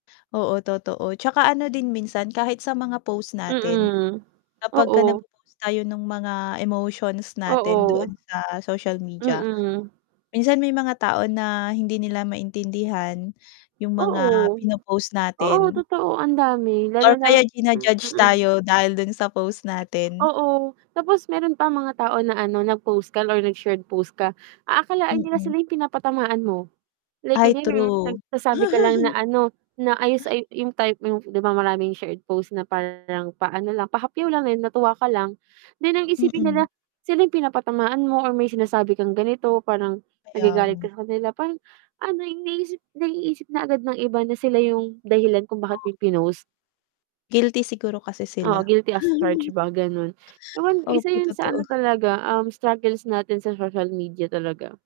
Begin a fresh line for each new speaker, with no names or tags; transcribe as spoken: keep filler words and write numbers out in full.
Oo, totoo. 'Tsaka ano din minsan kahit sa mga post natin
Mm,
kapagka
oo.
nagpo-post tayo nung mga emotions natin
Oo.
doon sa social media,
Mm.
minsan may mga tao na hindi nila maintindihan 'yung mga
Oo.
pino-post
Oo,
natin.
totoo ang dami, lalo
Or
na
kaya jina-judge
mm.
tayo dahil dun sa post natin.
Oo. Tapos meron pang mga tao na ano nag-post ka or nag-shared post ka, aakalain nila
Mm.
sila 'yung pinapatamaan mo like
Ay
ayun nga,
true.
nagsasabi ka lang na ano, na ayos
Ah.
ay 'yung type mo 'di ba, marami 'yung shared post na parang paano lang, pahapyaw lang, dahil natuwa ka lang. Then, ang isipin
Mm.
nila, sila 'yung pinapatamaan mo or may sinasabi kang ganito, parang
Kaya
nagagalit
nga.
ka sa kanila, parang ano 'yung naiisip naiisip na agad ng iba na sila 'yung dahilan kung bakit
[unintelligible]
mo 'yun pinost.
Guilty siguro kasi
Oo,
sila.
guilty as charged ba gano'n. Ewan, isa
Opo,
'yun sa ano
totoo.
talaga, um, struggles natin sa social media talaga.